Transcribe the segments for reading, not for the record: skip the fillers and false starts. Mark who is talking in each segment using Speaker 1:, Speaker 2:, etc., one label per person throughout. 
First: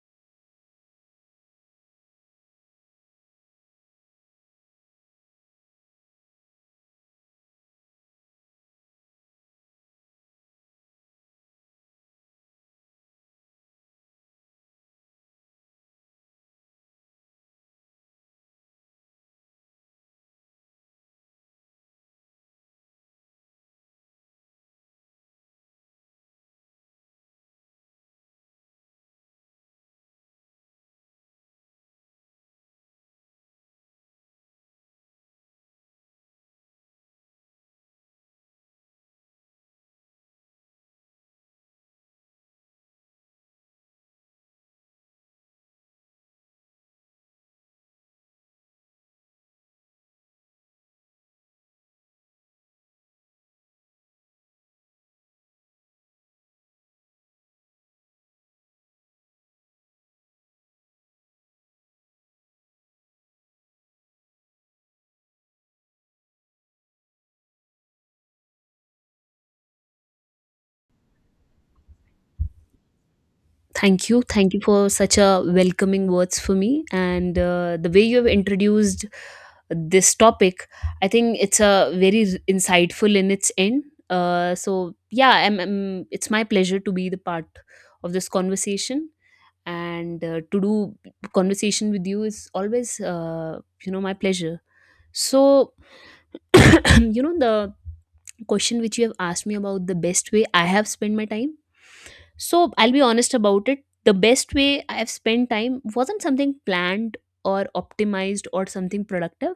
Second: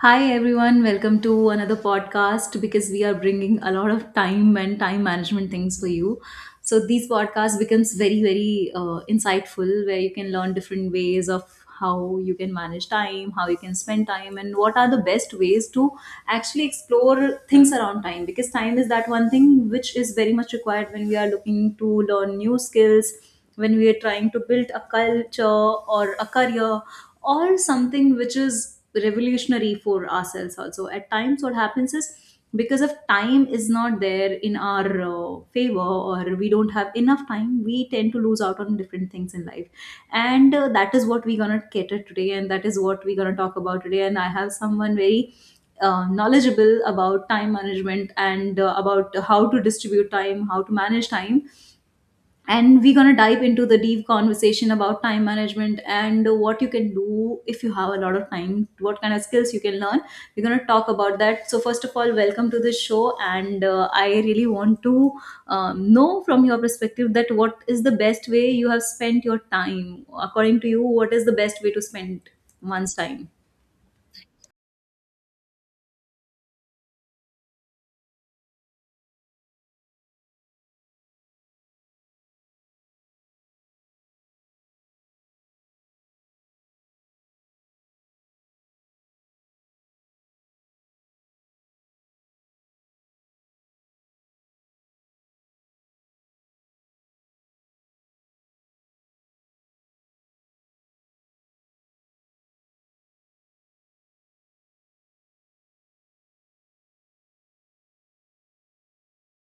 Speaker 1: Hi everyone, welcome to another podcast because we are bringing a lot of time and time management things for you. So these podcasts becomes very very insightful where you can learn different ways of how you can manage time, how you can spend time, and what are the best ways to actually explore things around time, because time is that one thing which is very much required when we are looking to learn new skills, when we are trying to build a culture or a career or something which is revolutionary for ourselves. Also, at times what happens is, because of time is not there in our favor, or we don't have enough time, we tend to lose out on different things in life. And that is what we're gonna cater today, and that is what we're gonna talk about today. And I have someone very knowledgeable about time management and about how to distribute time, how to manage time, and we're going to dive into the deep conversation about time management and what you can do if you have a lot of time, what kind of skills you can learn. We're going to talk about that. So first of all, welcome to the show, and I really want to know from your perspective that, what is the best way you have spent your time? According to you, what is the best way to spend one's time?
Speaker 2: Thank you. Thank you for such a welcoming words for me. And the way you have introduced this topic, I think it's a very insightful in its end. So yeah, it's my pleasure to be the part of this conversation. And to do conversation with you is always, you know, my pleasure. So you know the question which you have asked me about the best way I have spent my time, so I'll be honest about it. The best way I have spent time wasn't something planned or optimized or something productive,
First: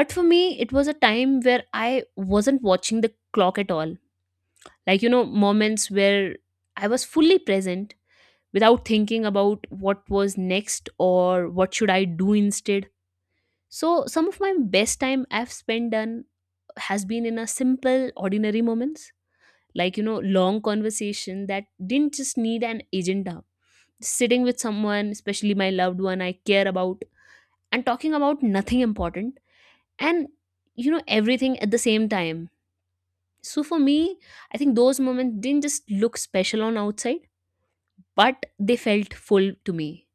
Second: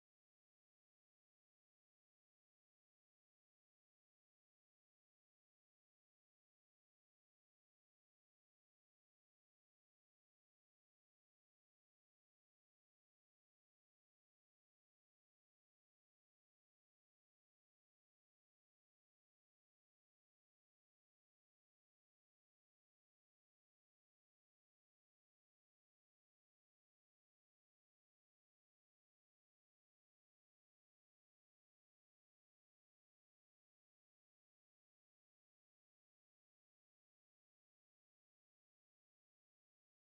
Speaker 2: but for me it was a time where I wasn't watching the clock at all. Like, you know, moments where I was fully present without thinking about what was next or what should I do instead. So some of my best time I've spent done has been in a simple ordinary moments. Like, you know, long conversation that didn't just need an agenda, sitting with someone especially my loved one I care about and talking about nothing important, and, you know, everything at the same time. So for me, I think those moments didn't just look special on outside, but they felt full to me.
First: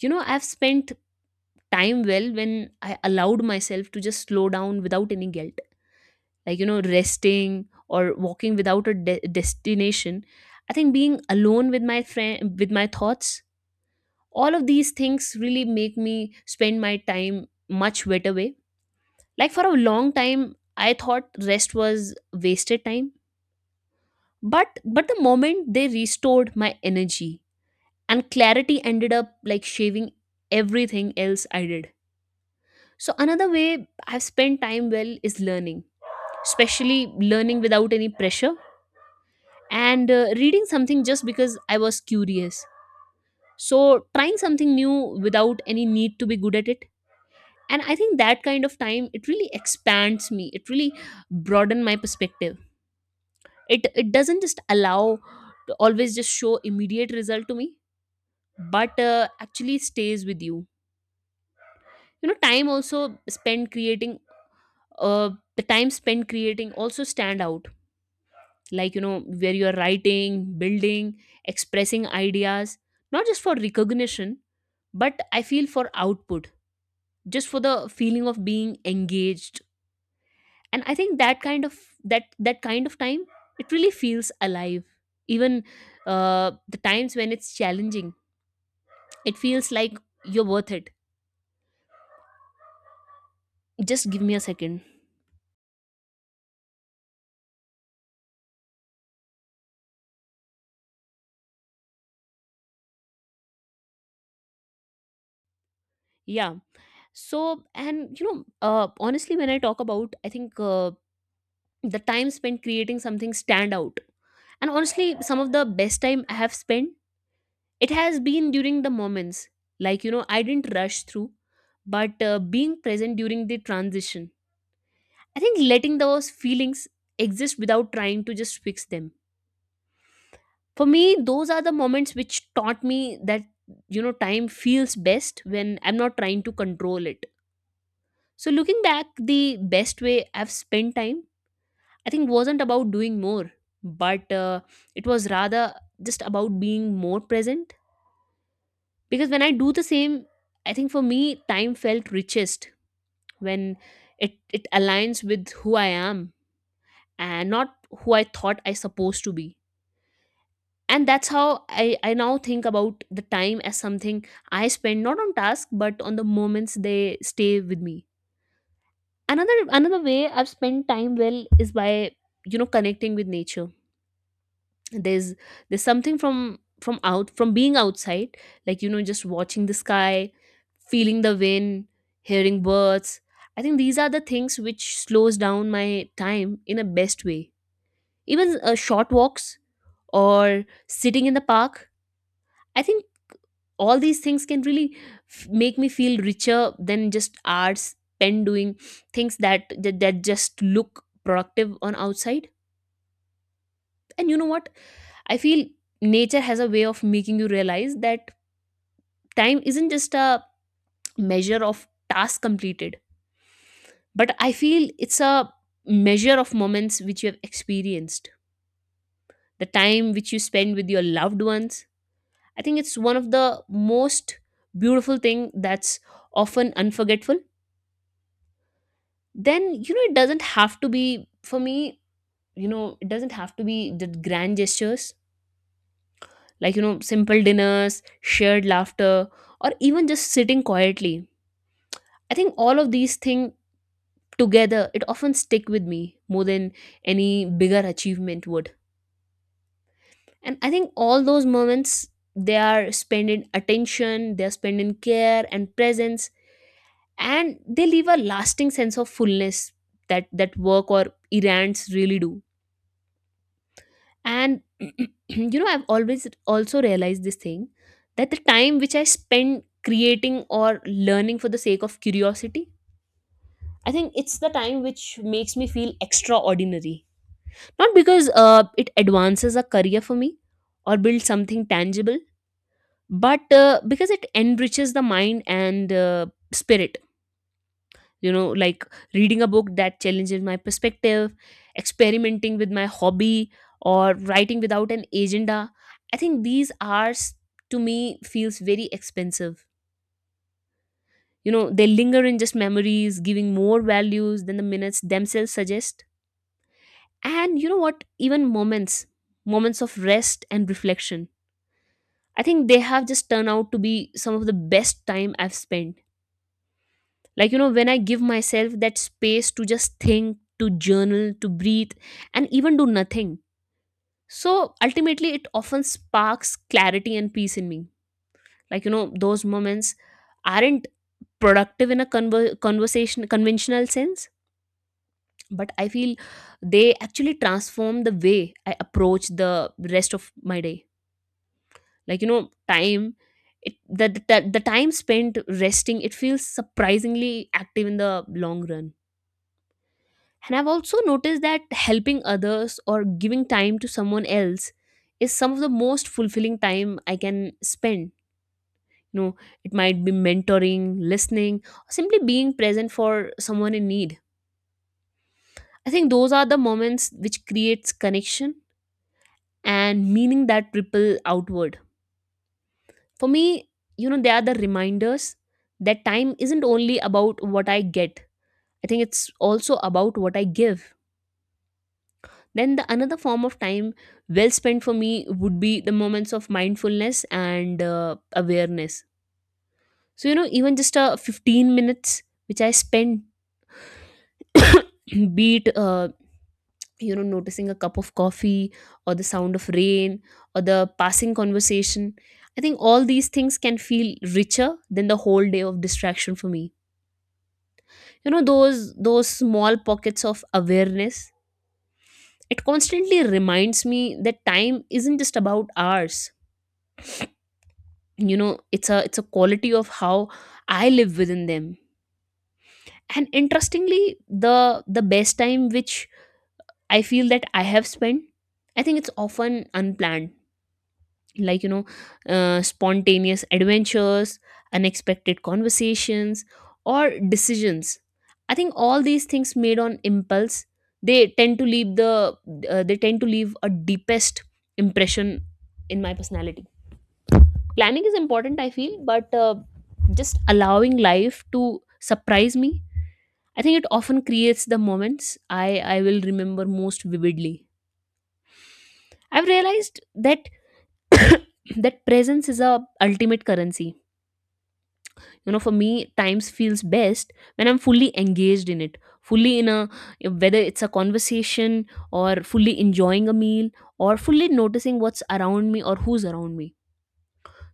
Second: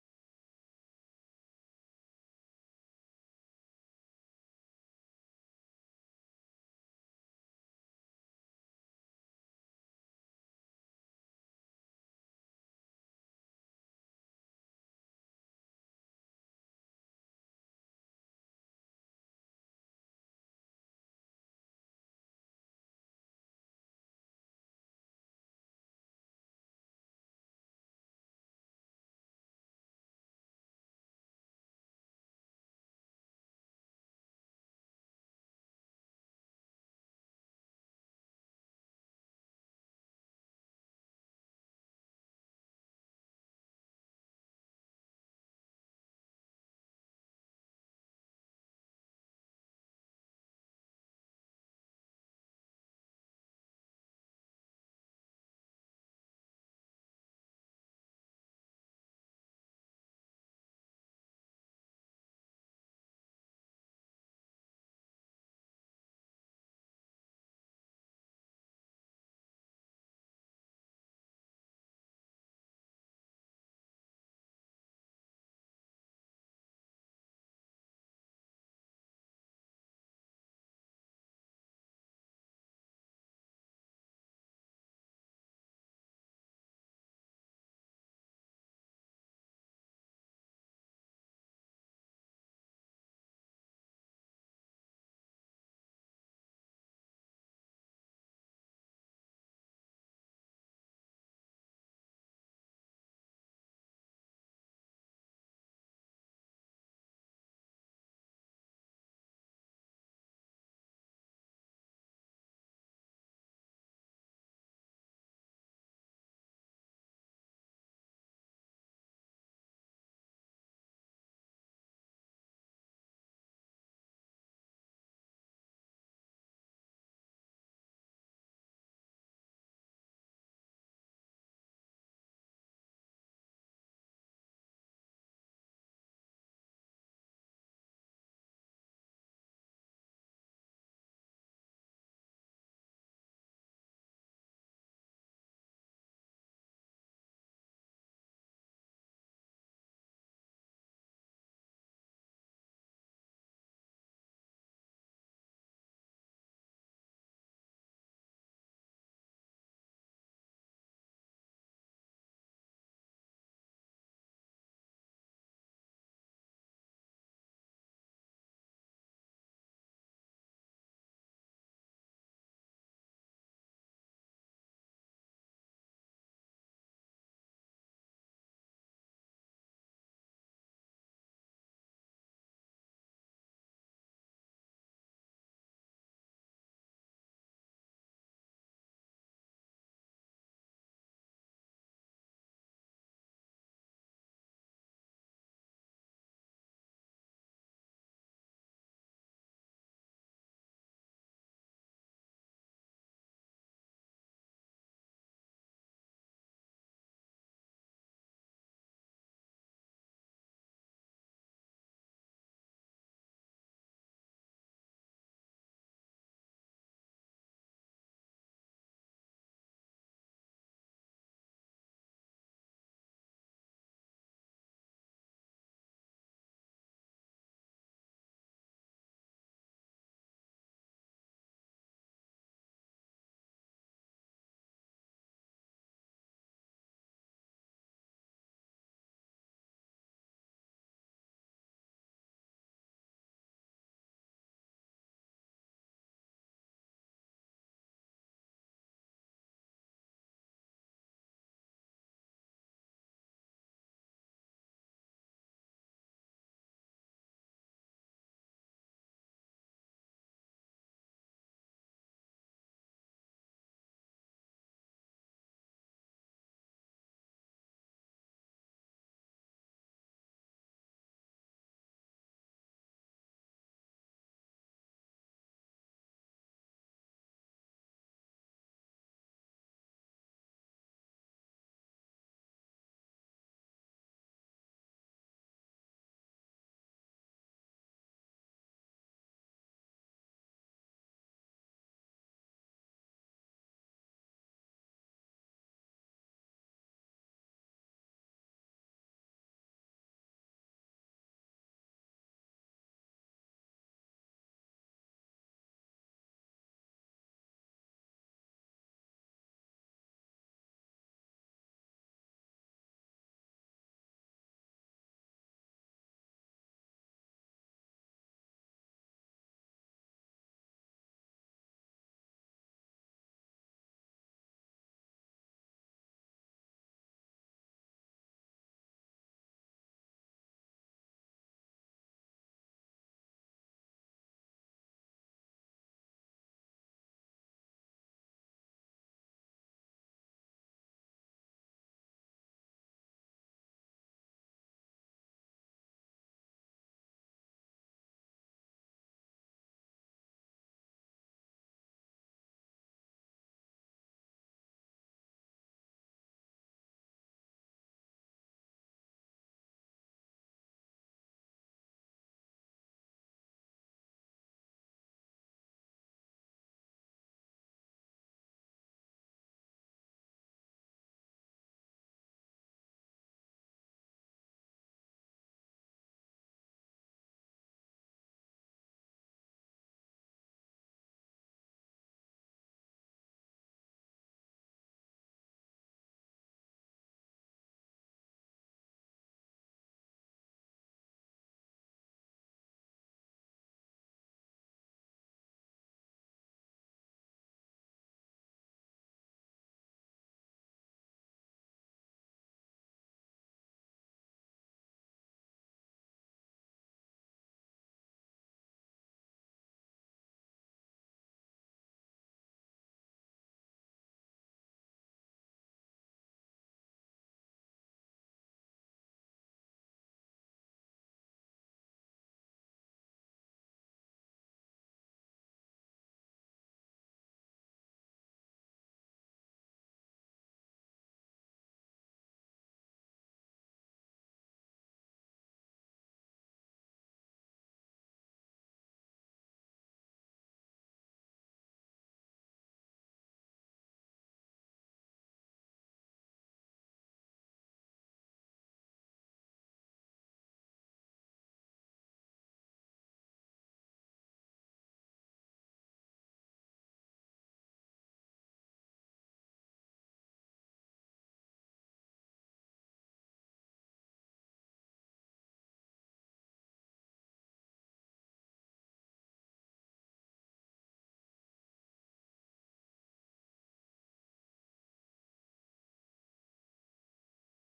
Speaker 2: You know, I've spent time well when I allowed myself to just slow down without any guilt. Like, you know, resting or walking without a destination. I think being alone with my friend, with my thoughts, all of these things really make me spend my time much better way. Like, for a long time I thought rest was wasted time, but the moment they restored my energy and clarity ended up like shaving everything else I did. So another way I've spent time well is learning, especially learning without any pressure and reading something just because I was curious. So trying something new without any need to be good at it. And I think that kind of time, it really expands me. It really broaden my perspective. It doesn't just allow to always just show immediate result to me, but actually stays with you. You know, time also spent creating. The time spent creating also stand out, like, you know, where you are writing, building, expressing ideas, not just for recognition, but I feel for output, just for the feeling of being engaged. And I think that kind of, that kind of time, it really feels alive. Even the times when it's challenging, it feels like you're worth it. Just give me a second. Yeah. So, and you know, honestly, when I talk about, I think, the time spent creating something stand out. And honestly, some of the best time I have spent, it has been during the moments, like, you know, I didn't rush through, but being present during the transition. I think letting those feelings exist without trying to just fix them. For me, those are the moments which taught me that, you know, time feels best when I'm not trying to control it. So looking back, the best way I've spent time, I think wasn't about doing more, but it was rather just about being more present. Because when I do the same, I think for me, time felt richest when it aligns with who I am and not who I thought I supposed to be. And that's how I now think about the time as something I spend not on task but on the moments they stay with me. Another way I've spent time well is by, you know, connecting with nature. There's there's something from out from being outside. Like, you know, just watching the sky, feeling the wind, hearing birds, I think these are the things which slows down my time in a best way. Even short walks or sitting in the park, I think all these things can really make me feel richer than just hours spent doing things that, that just look productive on outside. And you know what, I feel nature has a way of making you realize that time isn't just a measure of tasks completed, but I feel it's a measure of moments which you have experienced. The time which you spend with your loved ones, I think it's one of the most beautiful thing that's often unforgettable. Then, you know, it doesn't have to be for me, you know, it doesn't have to be the grand gestures. Like, you know, simple dinners, shared laughter, or even just sitting quietly. I think all of these things together it often stick with me more than any bigger achievement would. And I think all those moments, they are spent in attention, they are spent in care and presence, and they leave a lasting sense of fullness that work or errands really do. And you know, I've always also realized this thing, that the time which I spend creating or learning for the sake of curiosity, I think it's the time which makes me feel extraordinary. Not because it advances a career for me or builds something tangible, but because it enriches the mind and spirit. You know, like reading a book that challenges my perspective, experimenting with my hobby, or writing without an agenda. I think these are, to me, feels very expensive. You know, they linger in just memories, giving more values than the minutes themselves suggest. And you know what, even moments of rest and reflection, I think they have just turned out to be some of the best time I've spent. Like, you know, when I give myself that space to just think, to journal, to breathe, and even do nothing. So ultimately, it often sparks clarity and peace in me. Like, you know, those moments aren't productive in a conventional sense, but I feel they actually transform the way I approach the rest of my day. Like, you know, time it, the time spent resting, it feels surprisingly active in the long run. And I've also noticed that helping others or giving time to someone else is some of the most fulfilling time I can spend. You know, it might be mentoring, listening, or simply being present for someone in need. I think those are the moments which creates connection and meaning that ripple outward. For me, you know, they are the reminders that time isn't only about what I get. I think it's also about what I give. Then the another form of time well spent for me would be the moments of mindfulness and awareness. So, you know, even just 15 minutes which I spend be it you know, noticing a cup of coffee or the sound of rain or the passing conversation, I think all these things can feel richer than the whole day of distraction for me. You know, those small pockets of awareness, it constantly reminds me that time isn't just about hours. You know, it's a, it's a quality of how I live within them. And interestingly, the the best time which I feel that I have spent, I think it's often unplanned. Like, you know, spontaneous adventures, unexpected conversations, or decisions, I think all these things made on impulse, they tend to leave the they tend to leave a deepest impression in my personality. Planning is important, I feel, but just allowing life to surprise me, I think it often creates the moments I will remember most vividly. I've realized that that presence is a ultimate currency. You know, for me, times feels best when I'm fully engaged in it, fully in a, whether it's a conversation, or fully enjoying a meal, or fully noticing what's around me or who's around me.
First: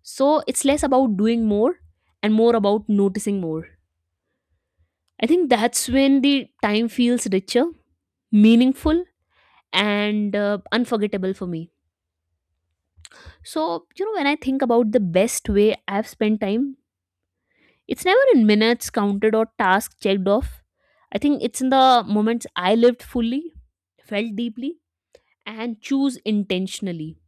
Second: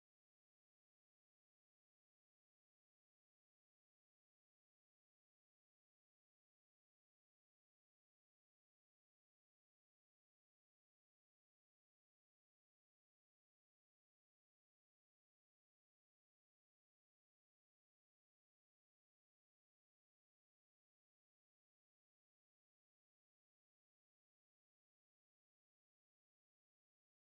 Speaker 2: So it's less about doing more and more about noticing more. I think that's when the time feels richer, meaningful, and unforgettable for me. So, you know, when I think about the best way I've spent time, it's never in minutes counted or tasks checked off. I think it's in the moments I lived fully, felt deeply, and choose intentionally.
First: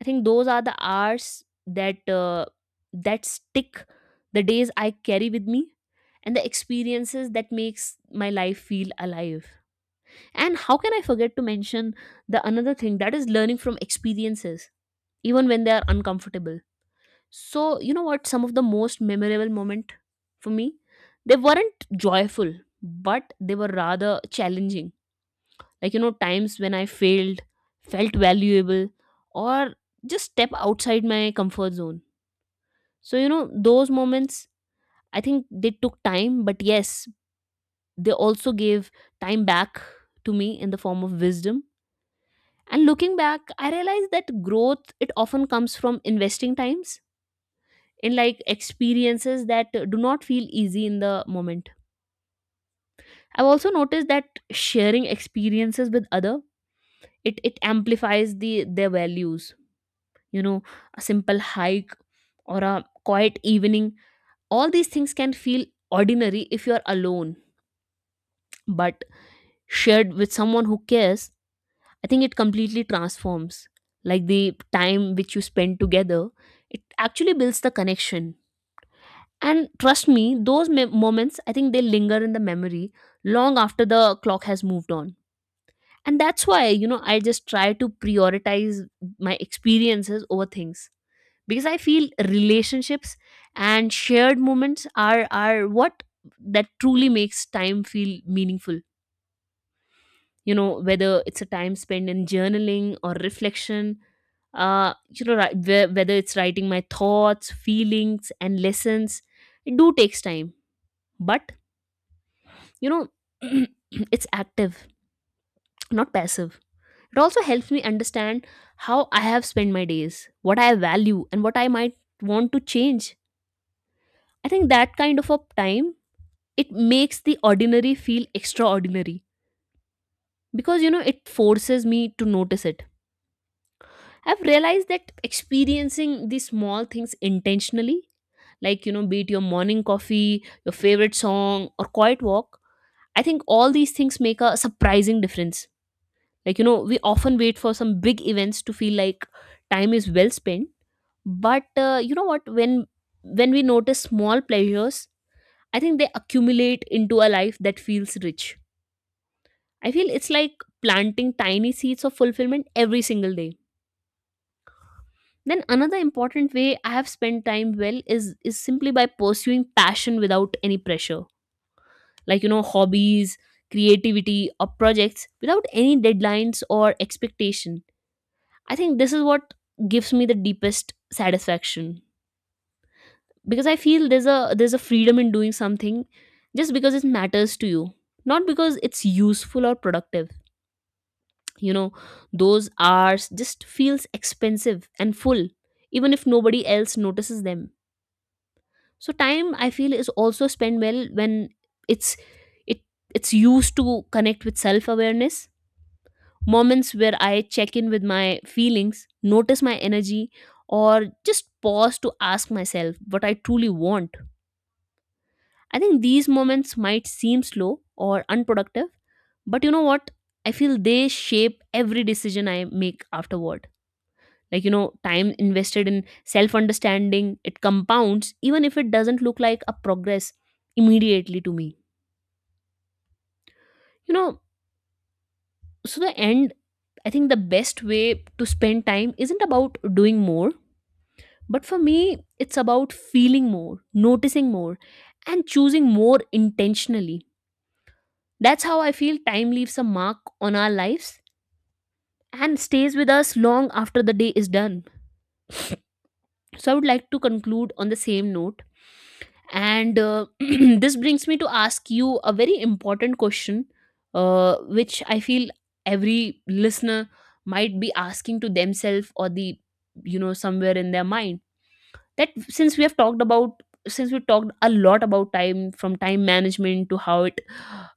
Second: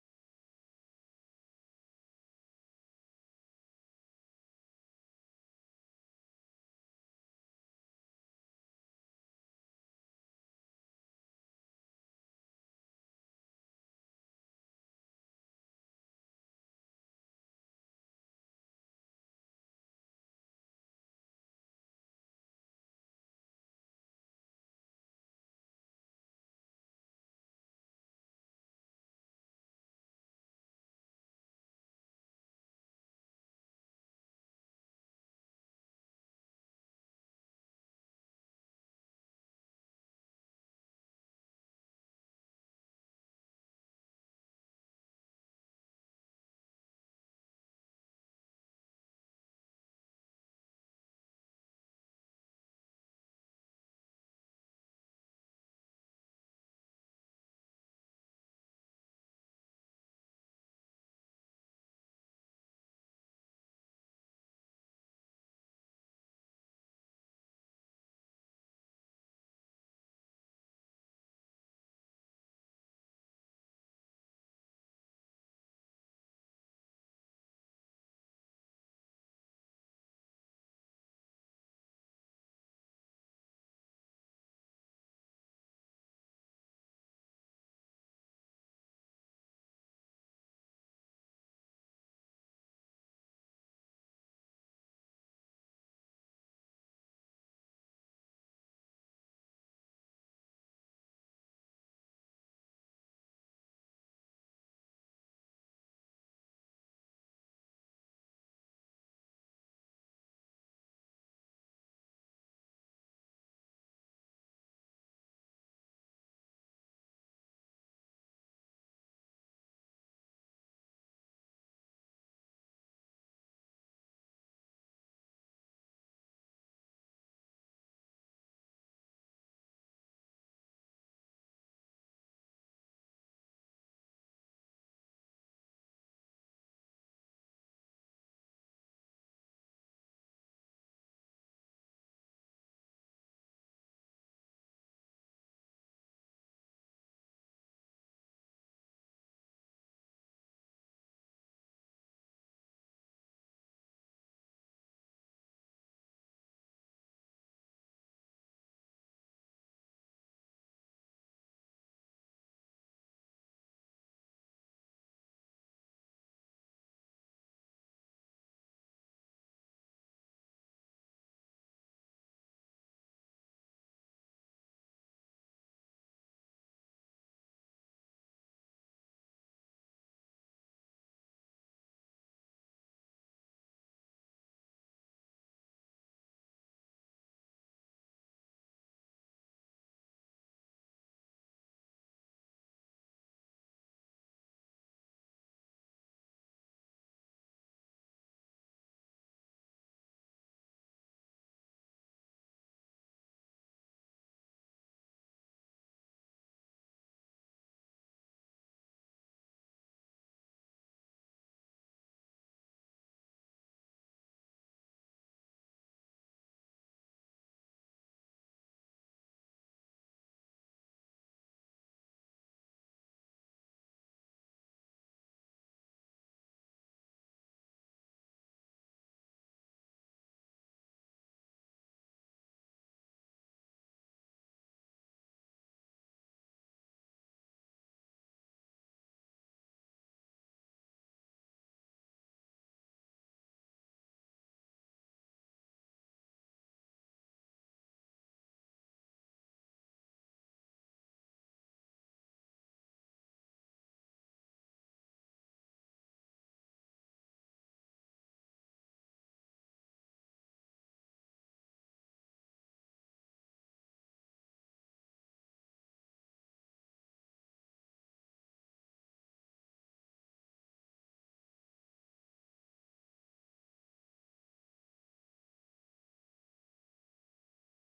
Speaker 2: I think those are the hours that that stick, the days I carry with me, and the experiences that makes my life feel alive. And how can I forget to mention the another thing, that is learning from experiences, even when they are uncomfortable. So, you know what, some of the most memorable moment for me, they weren't joyful, but they were rather challenging. Like, you know, times when I failed, felt valuable, or just step outside my comfort zone. So, you know, those moments, I think they took time, but yes, they also gave time back to me in the form of wisdom. And looking back, I realized that growth, it often comes from investing times in like experiences that do not feel easy in the moment. I've also noticed that sharing experiences with other, it amplifies the their values, you know. A simple hike or a quiet evening, all these things can feel ordinary if you're alone, but shared with someone who cares, I think it completely transforms like the time which you spend together. It actually builds the connection. And trust me, those moments, I think they linger in the memory long after the clock has moved on. And that's why, you know, I just try to prioritize my experiences over things because I feel relationships and shared moments are what that truly makes time feel meaningful. You know, whether it's a time spent in journaling or reflection, whether it's writing my thoughts, feelings, and lessons, it do takes time, but, you know, it's active, not passive. It also helps me understand how I have spent my days, what I value, and what I might want to change. I think that kind of a time, it makes the ordinary feel extraordinary because, you know, it forces me to notice it. I've realized that experiencing these small things intentionally, like, you know, be it your morning coffee, your favorite song, or quiet walk, I think all these things make a surprising difference. Like, you know, we often wait for some big events to feel like time is well spent. But you know what? When we notice small pleasures, I think they accumulate into a life that feels rich. I feel it's like planting tiny seeds of fulfillment every single day. Then another important way I have spent time well is simply by pursuing passion without any pressure. Like, you know, hobbies, creativity, or projects without any deadlines or expectation. I think this is what gives me the deepest satisfaction because I feel there's a freedom in doing something just because it matters to you, not because it's useful or productive. You know, those hours just feels expensive and full, even if nobody else notices them. So time, I feel, is also spent well when it's it it's used to connect with self-awareness, moments where I check in with my feelings, notice my energy, or just pause to ask myself what I truly want. I think these moments might seem slow or unproductive, but you know what? I feel they shape every decision I make afterward. Like, you know, time invested in self understanding, it compounds, even if it doesn't look like a progress immediately to me. You know, so the end, I think the best way to spend time isn't about doing more. But for me, it's about feeling more, noticing more, and choosing more intentionally. That's how I feel time leaves a mark on our lives and stays with us long after the day is done. So I would like to conclude on the same note. And this brings me to ask you a very important question, which I feel every listener might be asking to themselves or the, you know, somewhere in their mind, that since we talked a lot about time, from time management to how it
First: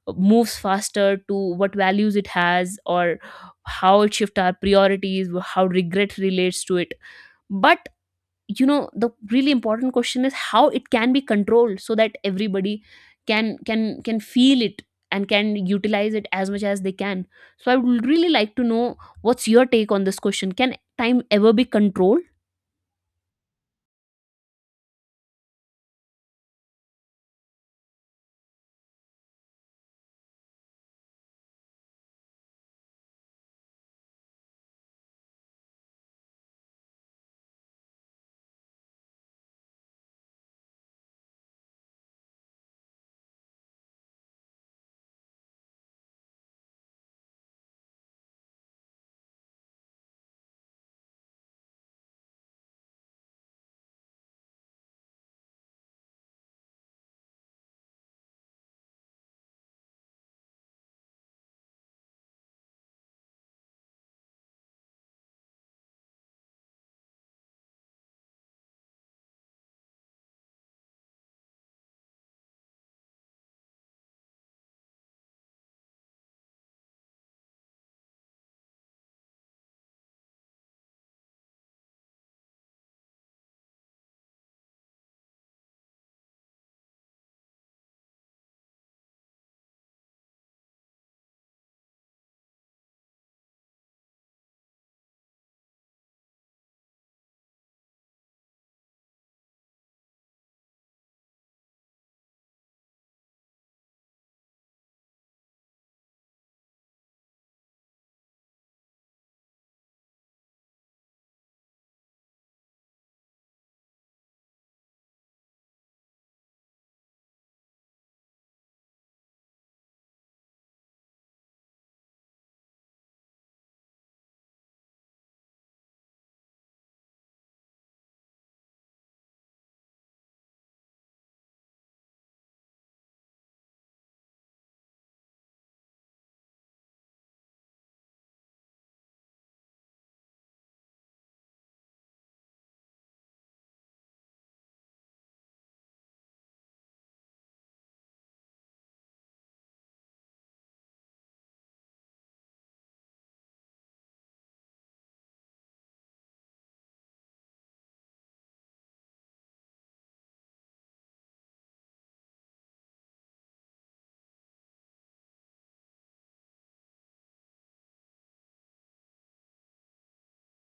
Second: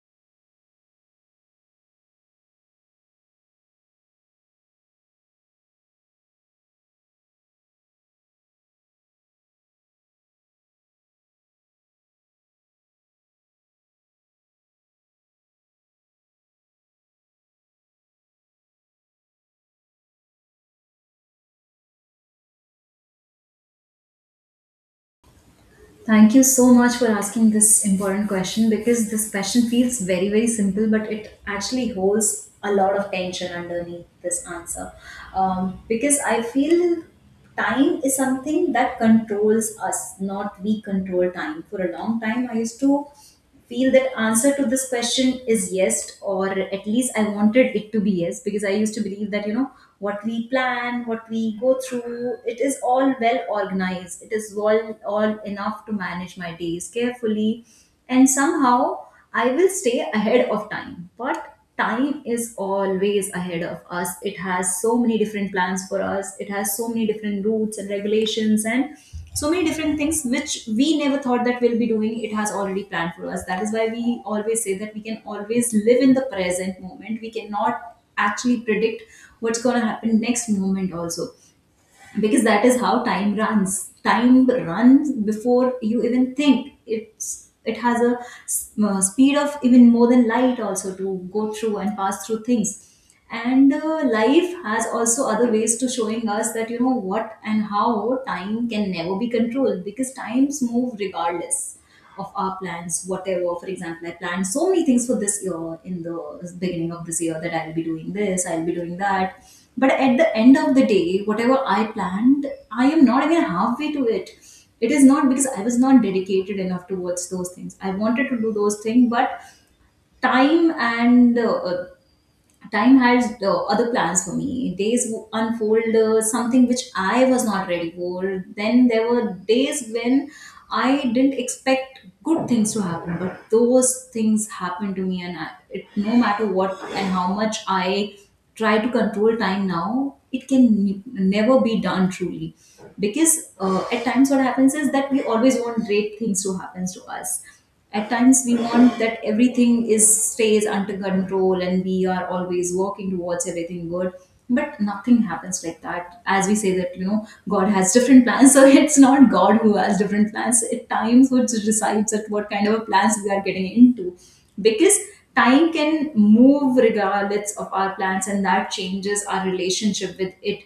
Speaker 2: moves faster, to what values it has, or how it shifts our priorities, how regret relates to it. But you know, the really important question is how it can be controlled so that everybody can feel it and can utilize it as much as they can. So I would really like to know, what's your take on this question? Can time ever be controlled?
Speaker 1: Thank you so much for asking this important question, because this question feels very, very simple, but it actually holds a lot of tension underneath this answer. Because I feel time is something that controls us, not we control time. For a long time, I used to feel that answer to this question is yes, or at least I wanted it to be yes, because I used to believe that, you know, what we plan, what we go through, it is all well organized, it is all enough to manage my days carefully and somehow I will stay ahead of time. But time is always ahead of us. It has so many different plans for us, it has so many different routes and regulations, and so many different things which we never thought that we'll be doing. It has already planned for us. That is why we always say that we can always live in the present moment. We cannot actually predict what's going to happen next moment also, because that is how time runs. Time runs before you even think. It's, it has a speed of even more than light also, to go through and pass through things. And life has also other ways to showing us that, you know what, and how time can never be controlled, because times move regardless of our plans, whatever. For example, I planned so many things for this year, in the beginning of this year, that I'll be doing this, I'll be doing that. But at the end of the day, whatever I planned, I am not even halfway to it. It is not because I was not dedicated enough towards those things. I wanted to do those things, but time, and time has other plans for me. Unfold something which I was not ready for. Then there were days when I didn't expect good things to happen, but those things happened to me, and I, it, no matter what and how much I try to control time now, it can never be done truly, because at times what happens is that we always want great things to happen to us. At times we want that everything is, stays under control, and we are always working towards everything good, but nothing happens like that. As we say that, you know, god has different plans. So it's not god who has different plans at times, which decides that what kind of a plans we are getting into, because time can move regardless of our plans, and that changes our relationship with it.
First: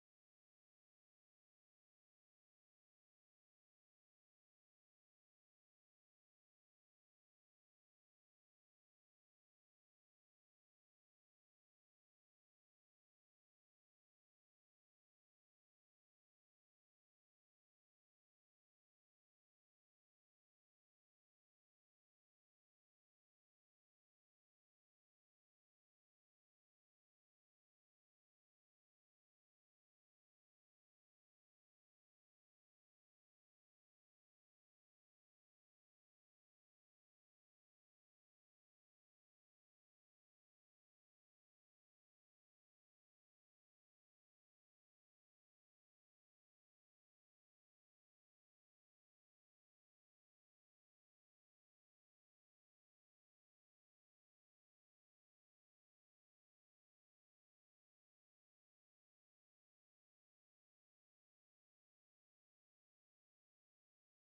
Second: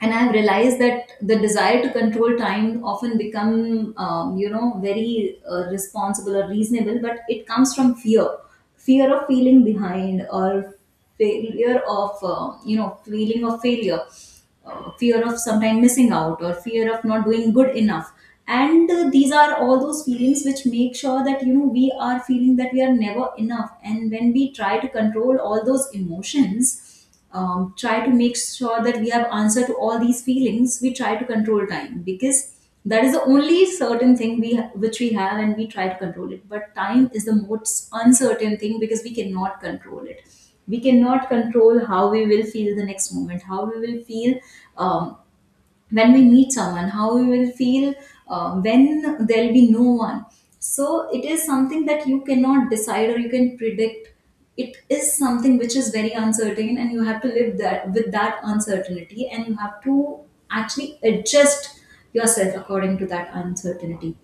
Speaker 1: And I've realized that the desire to control time often become, you know, very responsible or reasonable, but it comes from fear. Fear of feeling behind, or failure of, you know, feeling of failure, fear of sometime missing out, or fear of not doing good enough. And these are all those feelings which make sure that, you know, we are feeling that we are never enough. And when we try to control all those emotions, try to make sure that we have answer to all these feelings, we try to control time, because that is the only certain thing which we have, and we try to control it. But time is the most uncertain thing, because we cannot control it. We cannot control how we will feel the next moment, how we will feel, um, when we meet someone, how we will feel, when there'll be no one. So it is something that you cannot decide or you can predict. It is something which is very uncertain, and you have to live that, with that uncertainty, and you have to actually adjust yourself according to that uncertainty.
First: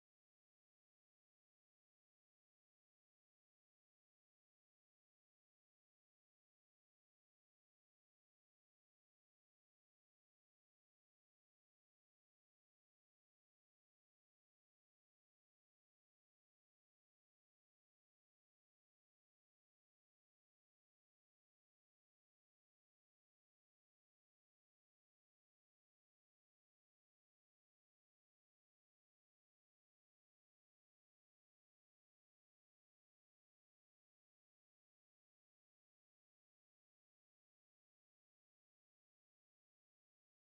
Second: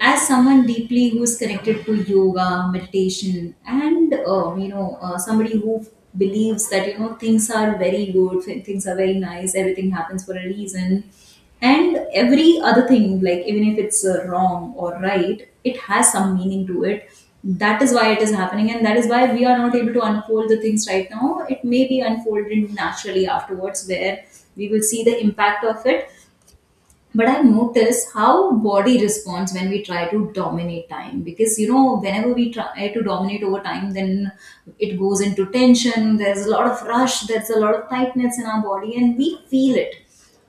Speaker 1: As someone deeply who's connected to yoga, meditation, and, you know, somebody who believes that, you know, things are very good, things are very nice, everything happens for a reason, and every other thing, like, even if it's wrong or right, it has some meaning to it. That is why it is happening, and that is why we are not able to unfold the things right now. It may be unfolded naturally afterwards, where we will see the impact of it. But I've noticed how body responds when we try to dominate time, because, you know, whenever we try to dominate over time, then it goes into tension. There's a lot of rush, there's a lot of tightness in our body, and we feel it,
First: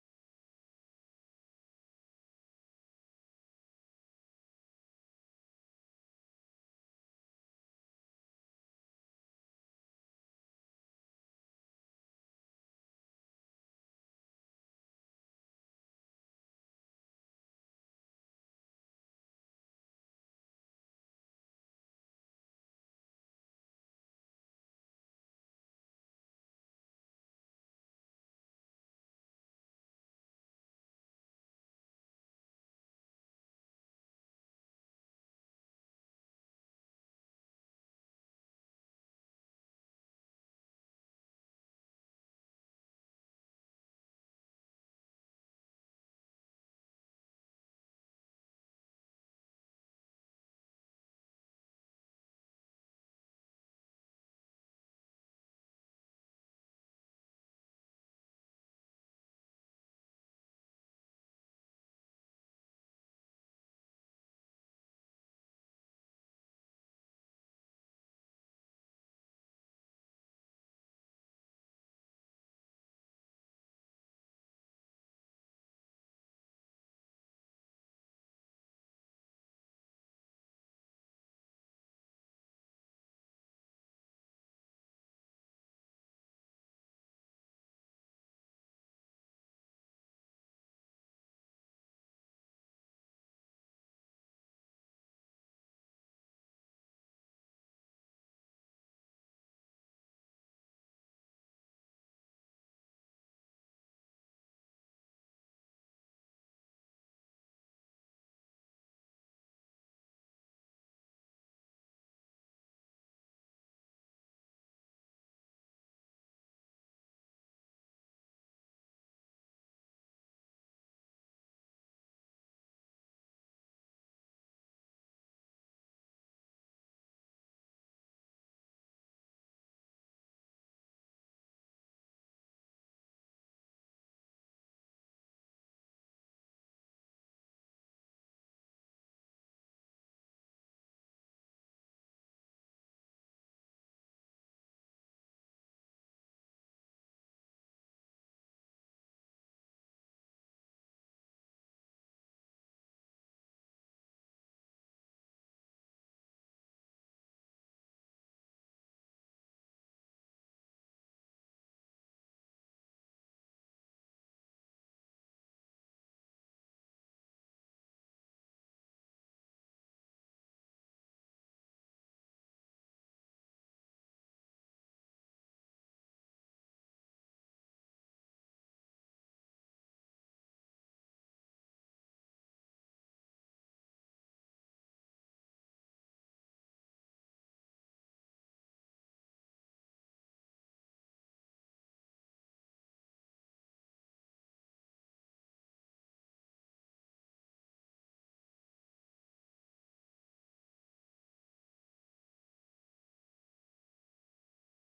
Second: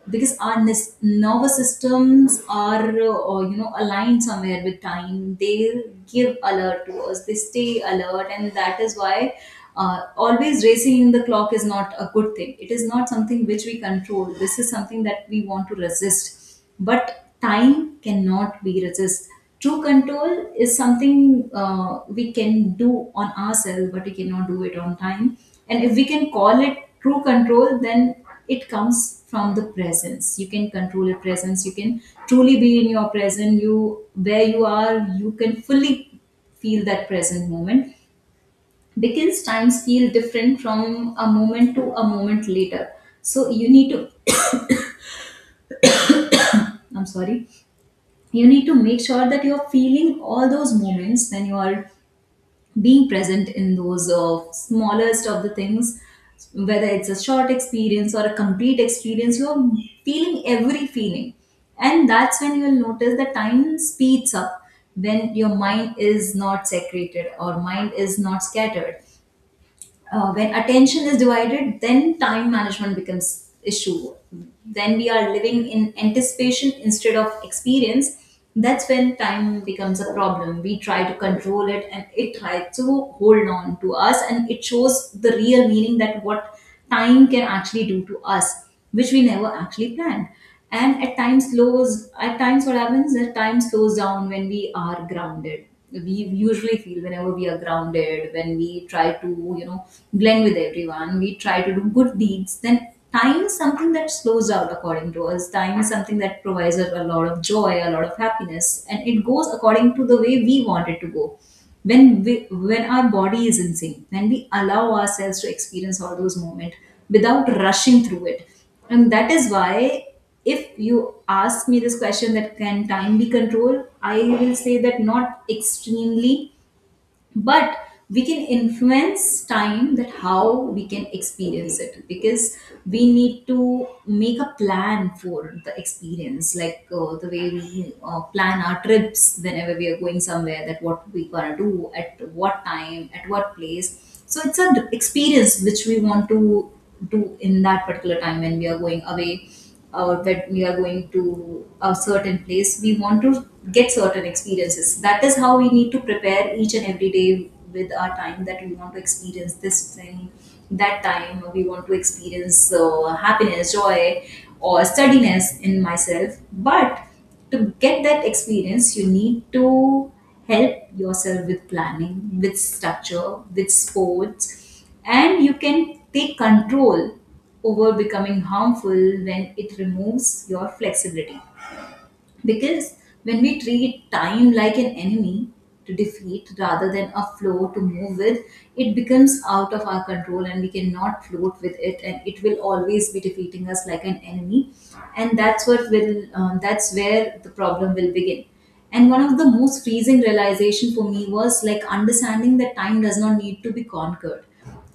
Speaker 1: because our nervous systems are, you know, aligned somewhere with time. They give alert to us, they stay alert, and that is why always racing in the clock is not a good thing. It is not something which we control. This is something that we want to resist, but time cannot be resist. True control is something we can do on ourselves, but we cannot do it on time. And if we can call it true control, then it comes from the presence. You can control your presence. You can truly be in your present, you, where you are, you can fully feel that present moment, because times feel different from a moment to a moment later. So you need to, I'm sorry, you need to make sure that you're feeling all those moments when you are being present in those smallest of the things, whether it's a short experience or a complete experience, you're feeling every feeling. And that's when you'll notice that time speeds up. When your mind is not segregated, or mind is not scattered, when attention is divided, then time management becomes issue. When we are living in anticipation instead of experience, that's when time becomes a problem. We try to control it, and it tries to hold on to us, and it shows the real meaning that what time can actually do to us, which we never actually planned. And at times slows, at times what happens is, time slows down when we are grounded. We usually feel whenever we are grounded, when we try to, you know, blend with everyone, we try to do good deeds, then time is something that slows out according to us. Time is something that provides us a lot of joy, a lot of happiness, and it goes according to the way we want it to go, when we, when our body is in sync, when we allow ourselves to experience all those moments without rushing through it. And that is why, if you ask me this question, that can time be controlled, I will say that not extremely, but we can influence time, that how we can experience it, because we need to make a plan for the experience, like, the way we plan our trips whenever we are going somewhere, that what we gonna do, at what time, at what place. So it's an experience which we want to do in that particular time when we are going away, that we are going to a certain place, we want to get certain experiences. That is how we need to prepare each and every day with our time, that we want to experience this thing, that time we want to experience happiness, joy, or steadiness in myself. But to get that experience, you need to help yourself with planning, with structure, with sports, and you can take control over becoming harmful when it removes your flexibility. Because when we treat time like an enemy to defeat rather than a flow to move with, it becomes out of our control and we cannot float with it, and it will always be defeating us like an enemy. And that's what will that's where the problem will begin. And one of the most freezing realization for me was like understanding that time does not need to be conquered.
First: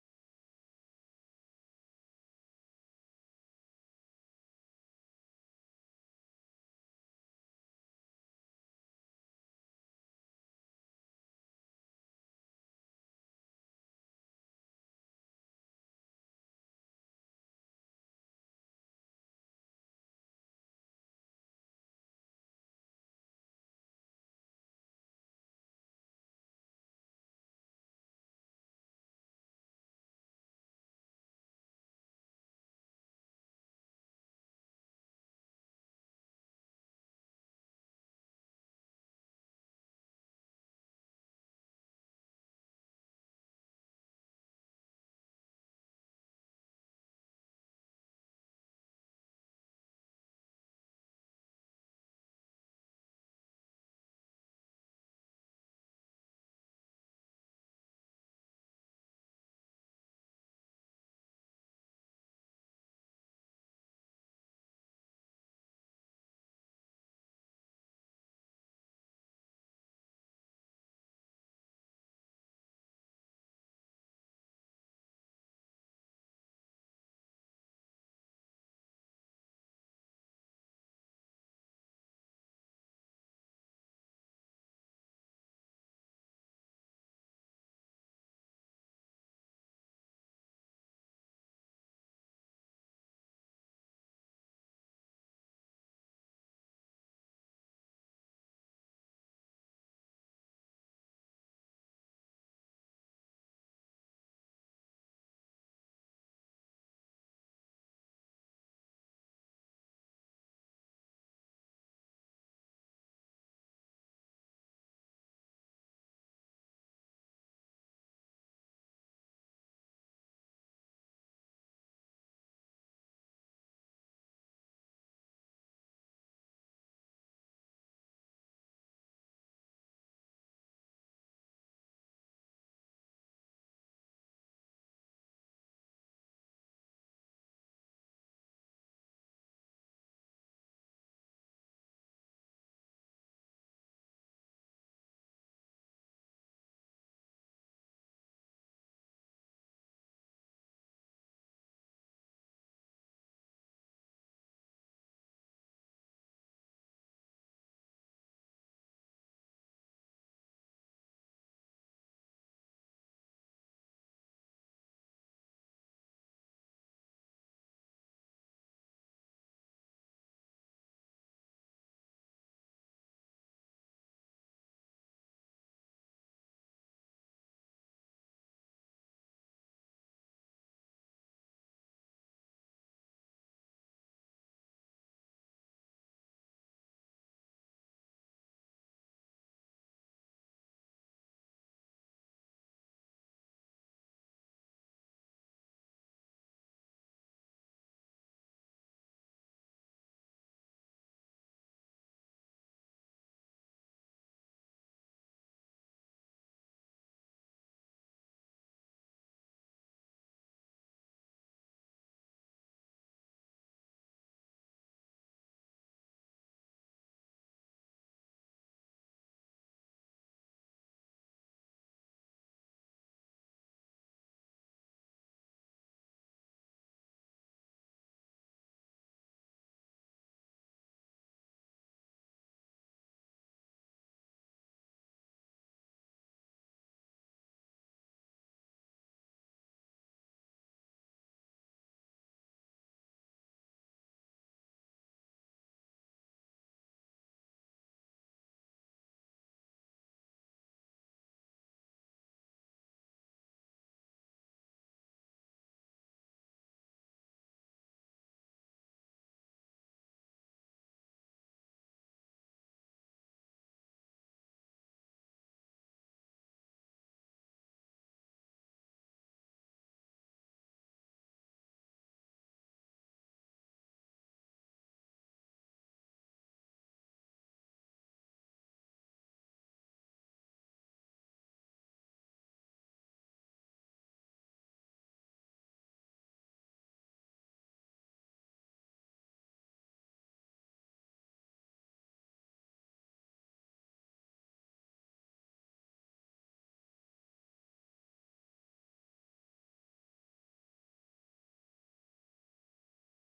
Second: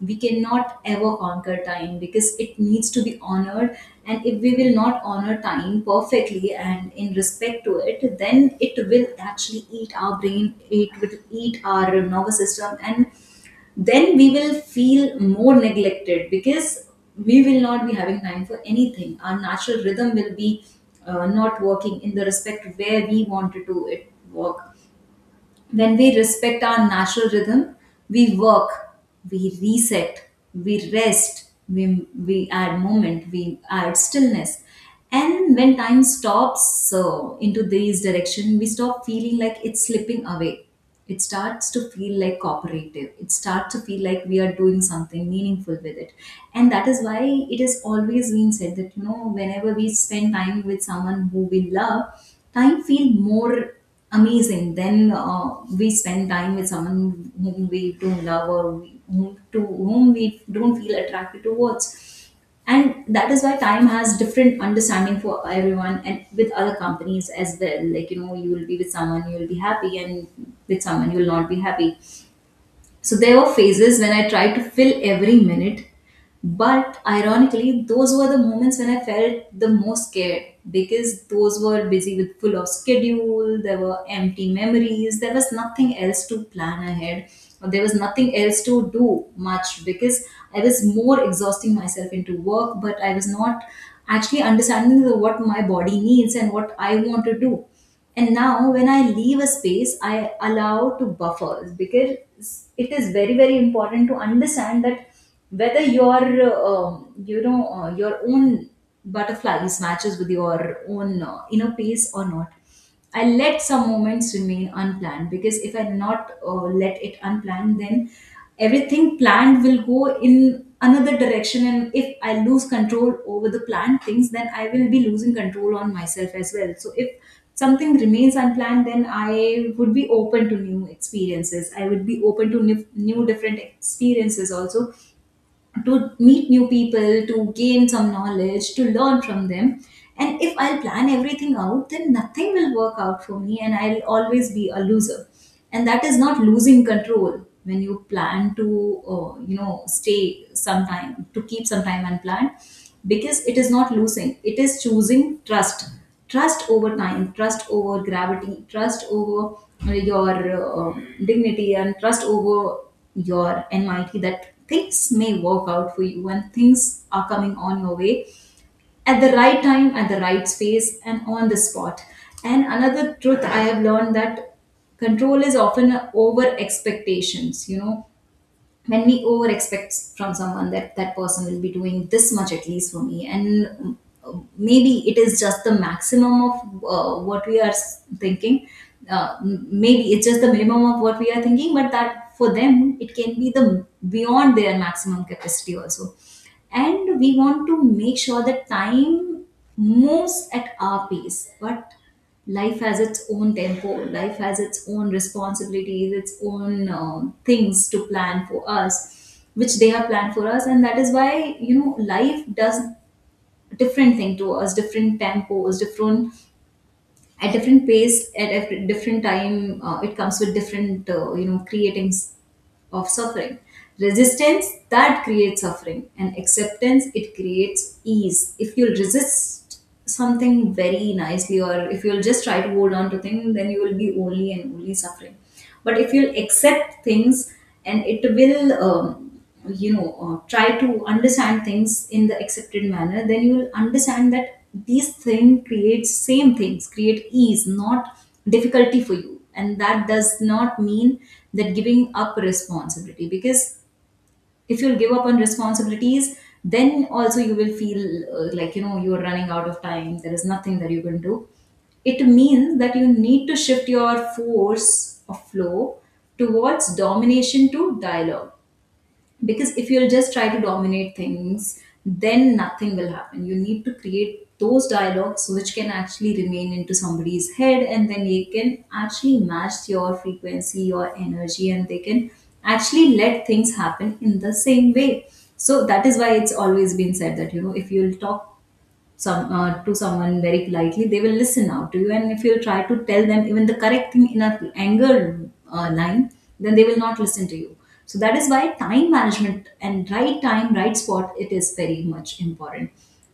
Speaker 1: We cannot ever conquer time because it needs to be honored, and if we will not honor time perfectly and in respect to it, then it will actually eat our brain, it will eat our nervous system, and then we will feel more neglected because we will not be having time for anything. Our natural rhythm will be not working in the respect where we wanted to it work. When we respect our natural rhythm, we work, we reset, we rest, we add moment, we add stillness. And when time stops so into this direction, we stop feeling like it's slipping away. It starts to feel like cooperative, it starts to feel like we are doing something meaningful with it. And that is why it has always been said that you know whenever we spend time with someone who we love, time feel more amazing than we spend time with someone whom we don't love, or whom, to whom we don't feel attracted towards. And that is why time has different understanding for everyone and with other companies as well, like you know you will be with someone you will be happy, and with someone you will not be happy. So there were phases when I tried to fill every minute, but ironically, those were the moments when I felt the most scared, because those were busy with full of schedule, there were empty memories, there was nothing else to plan ahead, or there was nothing else to do much because I was more exhausting myself into work, but I was not actually understanding what my body needs and what I want to do. And now, when I leave a space, I allow to buffers, because it is very, very important to understand that whether your you know your own butterflies matches with your own inner pace or not. I let some moments remain unplanned, because if I not let it unplanned, then everything planned will go in another direction. And if I lose control over the planned things, then I will be losing control on myself as well. So if something remains unplanned, then I would be open to new experiences, I would be open to new different experiences also, to meet new people, to gain some knowledge, to learn from them. And if I'll plan everything out, then nothing will work out for me and I'll always be a loser. And that is not losing control when you plan to, you know, stay some time, to keep some time unplanned, because it is not losing. It is choosing trust. Trust over time, trust over gravity, trust over your dignity, and trust over your enmity, that things may work out for you and things are coming on your way at the right time, at the right space, and on the spot. And another truth I have learned, that control is often over expectations, you know, when we over expect from someone that that person will be doing this much at least for me. And maybe it is just the maximum of what we are thinking, maybe it's just the minimum of what we are thinking, but that for them it can be the beyond their maximum capacity also. And we want to make sure that time moves at our pace, but life has its own tempo, life has its own responsibilities, its own things to plan for us which they have planned for us. And that is why you know life does different thing to us, different tempos, different at different pace, at different time, it comes with different you know creatings of suffering. Resistance that creates suffering, and acceptance it creates ease. If you'll resist something very nicely, or if you'll just try to hold on to things, then you will be only and only suffering. But if you'll accept things, and it will you know try to understand things in the accepted manner, then you will understand that these thing creates same things create ease, not difficulty for you. And that does not mean that giving up responsibility, because if you'll give up on responsibilities, then also you will feel like you know you're running out of time, there is nothing that you can do. It means that you need to shift your force of flow towards domination to dialogue, because if you'll just try to dominate things, then nothing will happen. You need to create those dialogues which can actually remain into somebody's head, and then they can actually match your frequency, your energy, and they can actually let things happen in the same way. So that is why it's always been said that you know if you'll talk some to someone very politely, they will listen out to you. And if you try to tell them even the correct thing in a anger line, then they will not listen to you. So that is why time management and right time, right spot, it is very much important.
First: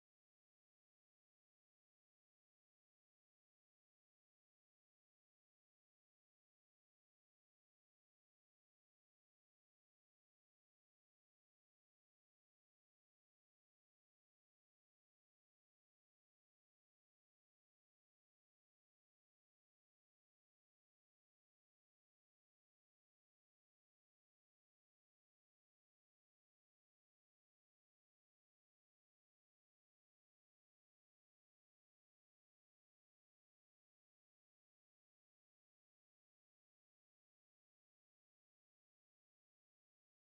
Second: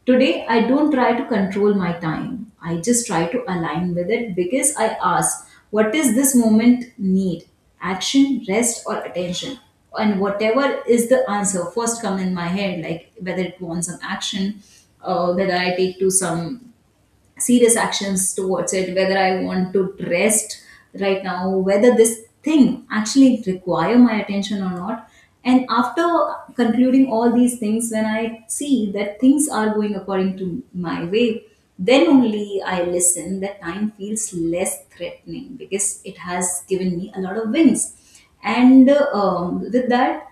Speaker 1: Today, I don't try to control my time. I just try to align with it, because I ask, what does this moment need? Action, rest, or attention. And whatever is the answer first come in my head, like whether it wants some action, whether I take to some serious actions towards it, whether I want to rest right now, whether this thing actually require my attention or not. And after concluding all these things, when I see that things are going according to my way, then only I listen that time feels less threatening because it has given me a lot of wins. And with that,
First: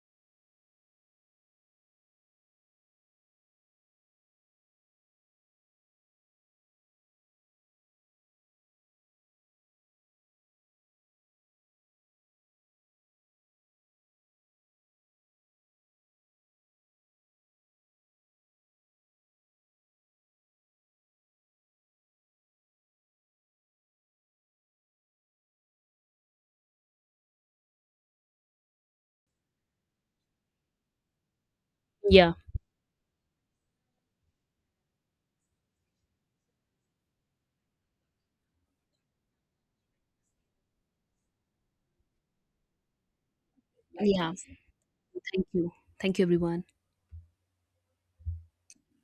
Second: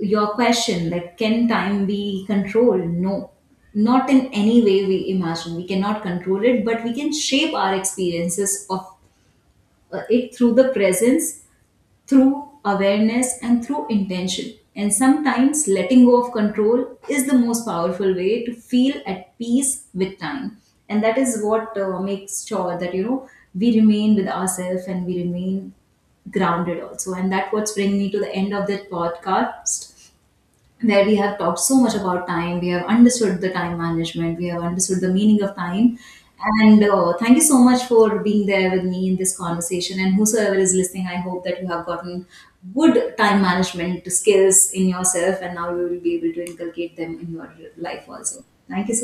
Speaker 1: your question like can time be controlled, no, not in any way we imagine we cannot control it, but we can shape our experiences of it through the presence, through awareness and through intention. And sometimes letting go of control is the most powerful way to feel at peace with time. And that is what makes sure that you know we remain with ourselves and we remain grounded also. And that what's bringing me to the end of this podcast, where we have talked so much about
Speaker 2: Yeah,
Speaker 1: time, we have understood the time management, we have understood the meaning of time. And thank you so much for being there with me in this conversation. And whosoever is listening, I hope that you have gotten good time management
Speaker 2: yeah.
Speaker 1: skills in yourself
Speaker 2: Thank
Speaker 1: and
Speaker 2: you.
Speaker 1: now you will be
Speaker 2: Thank you,
Speaker 1: able to
Speaker 2: everyone.
Speaker 1: inculcate them in your life also. Thank you so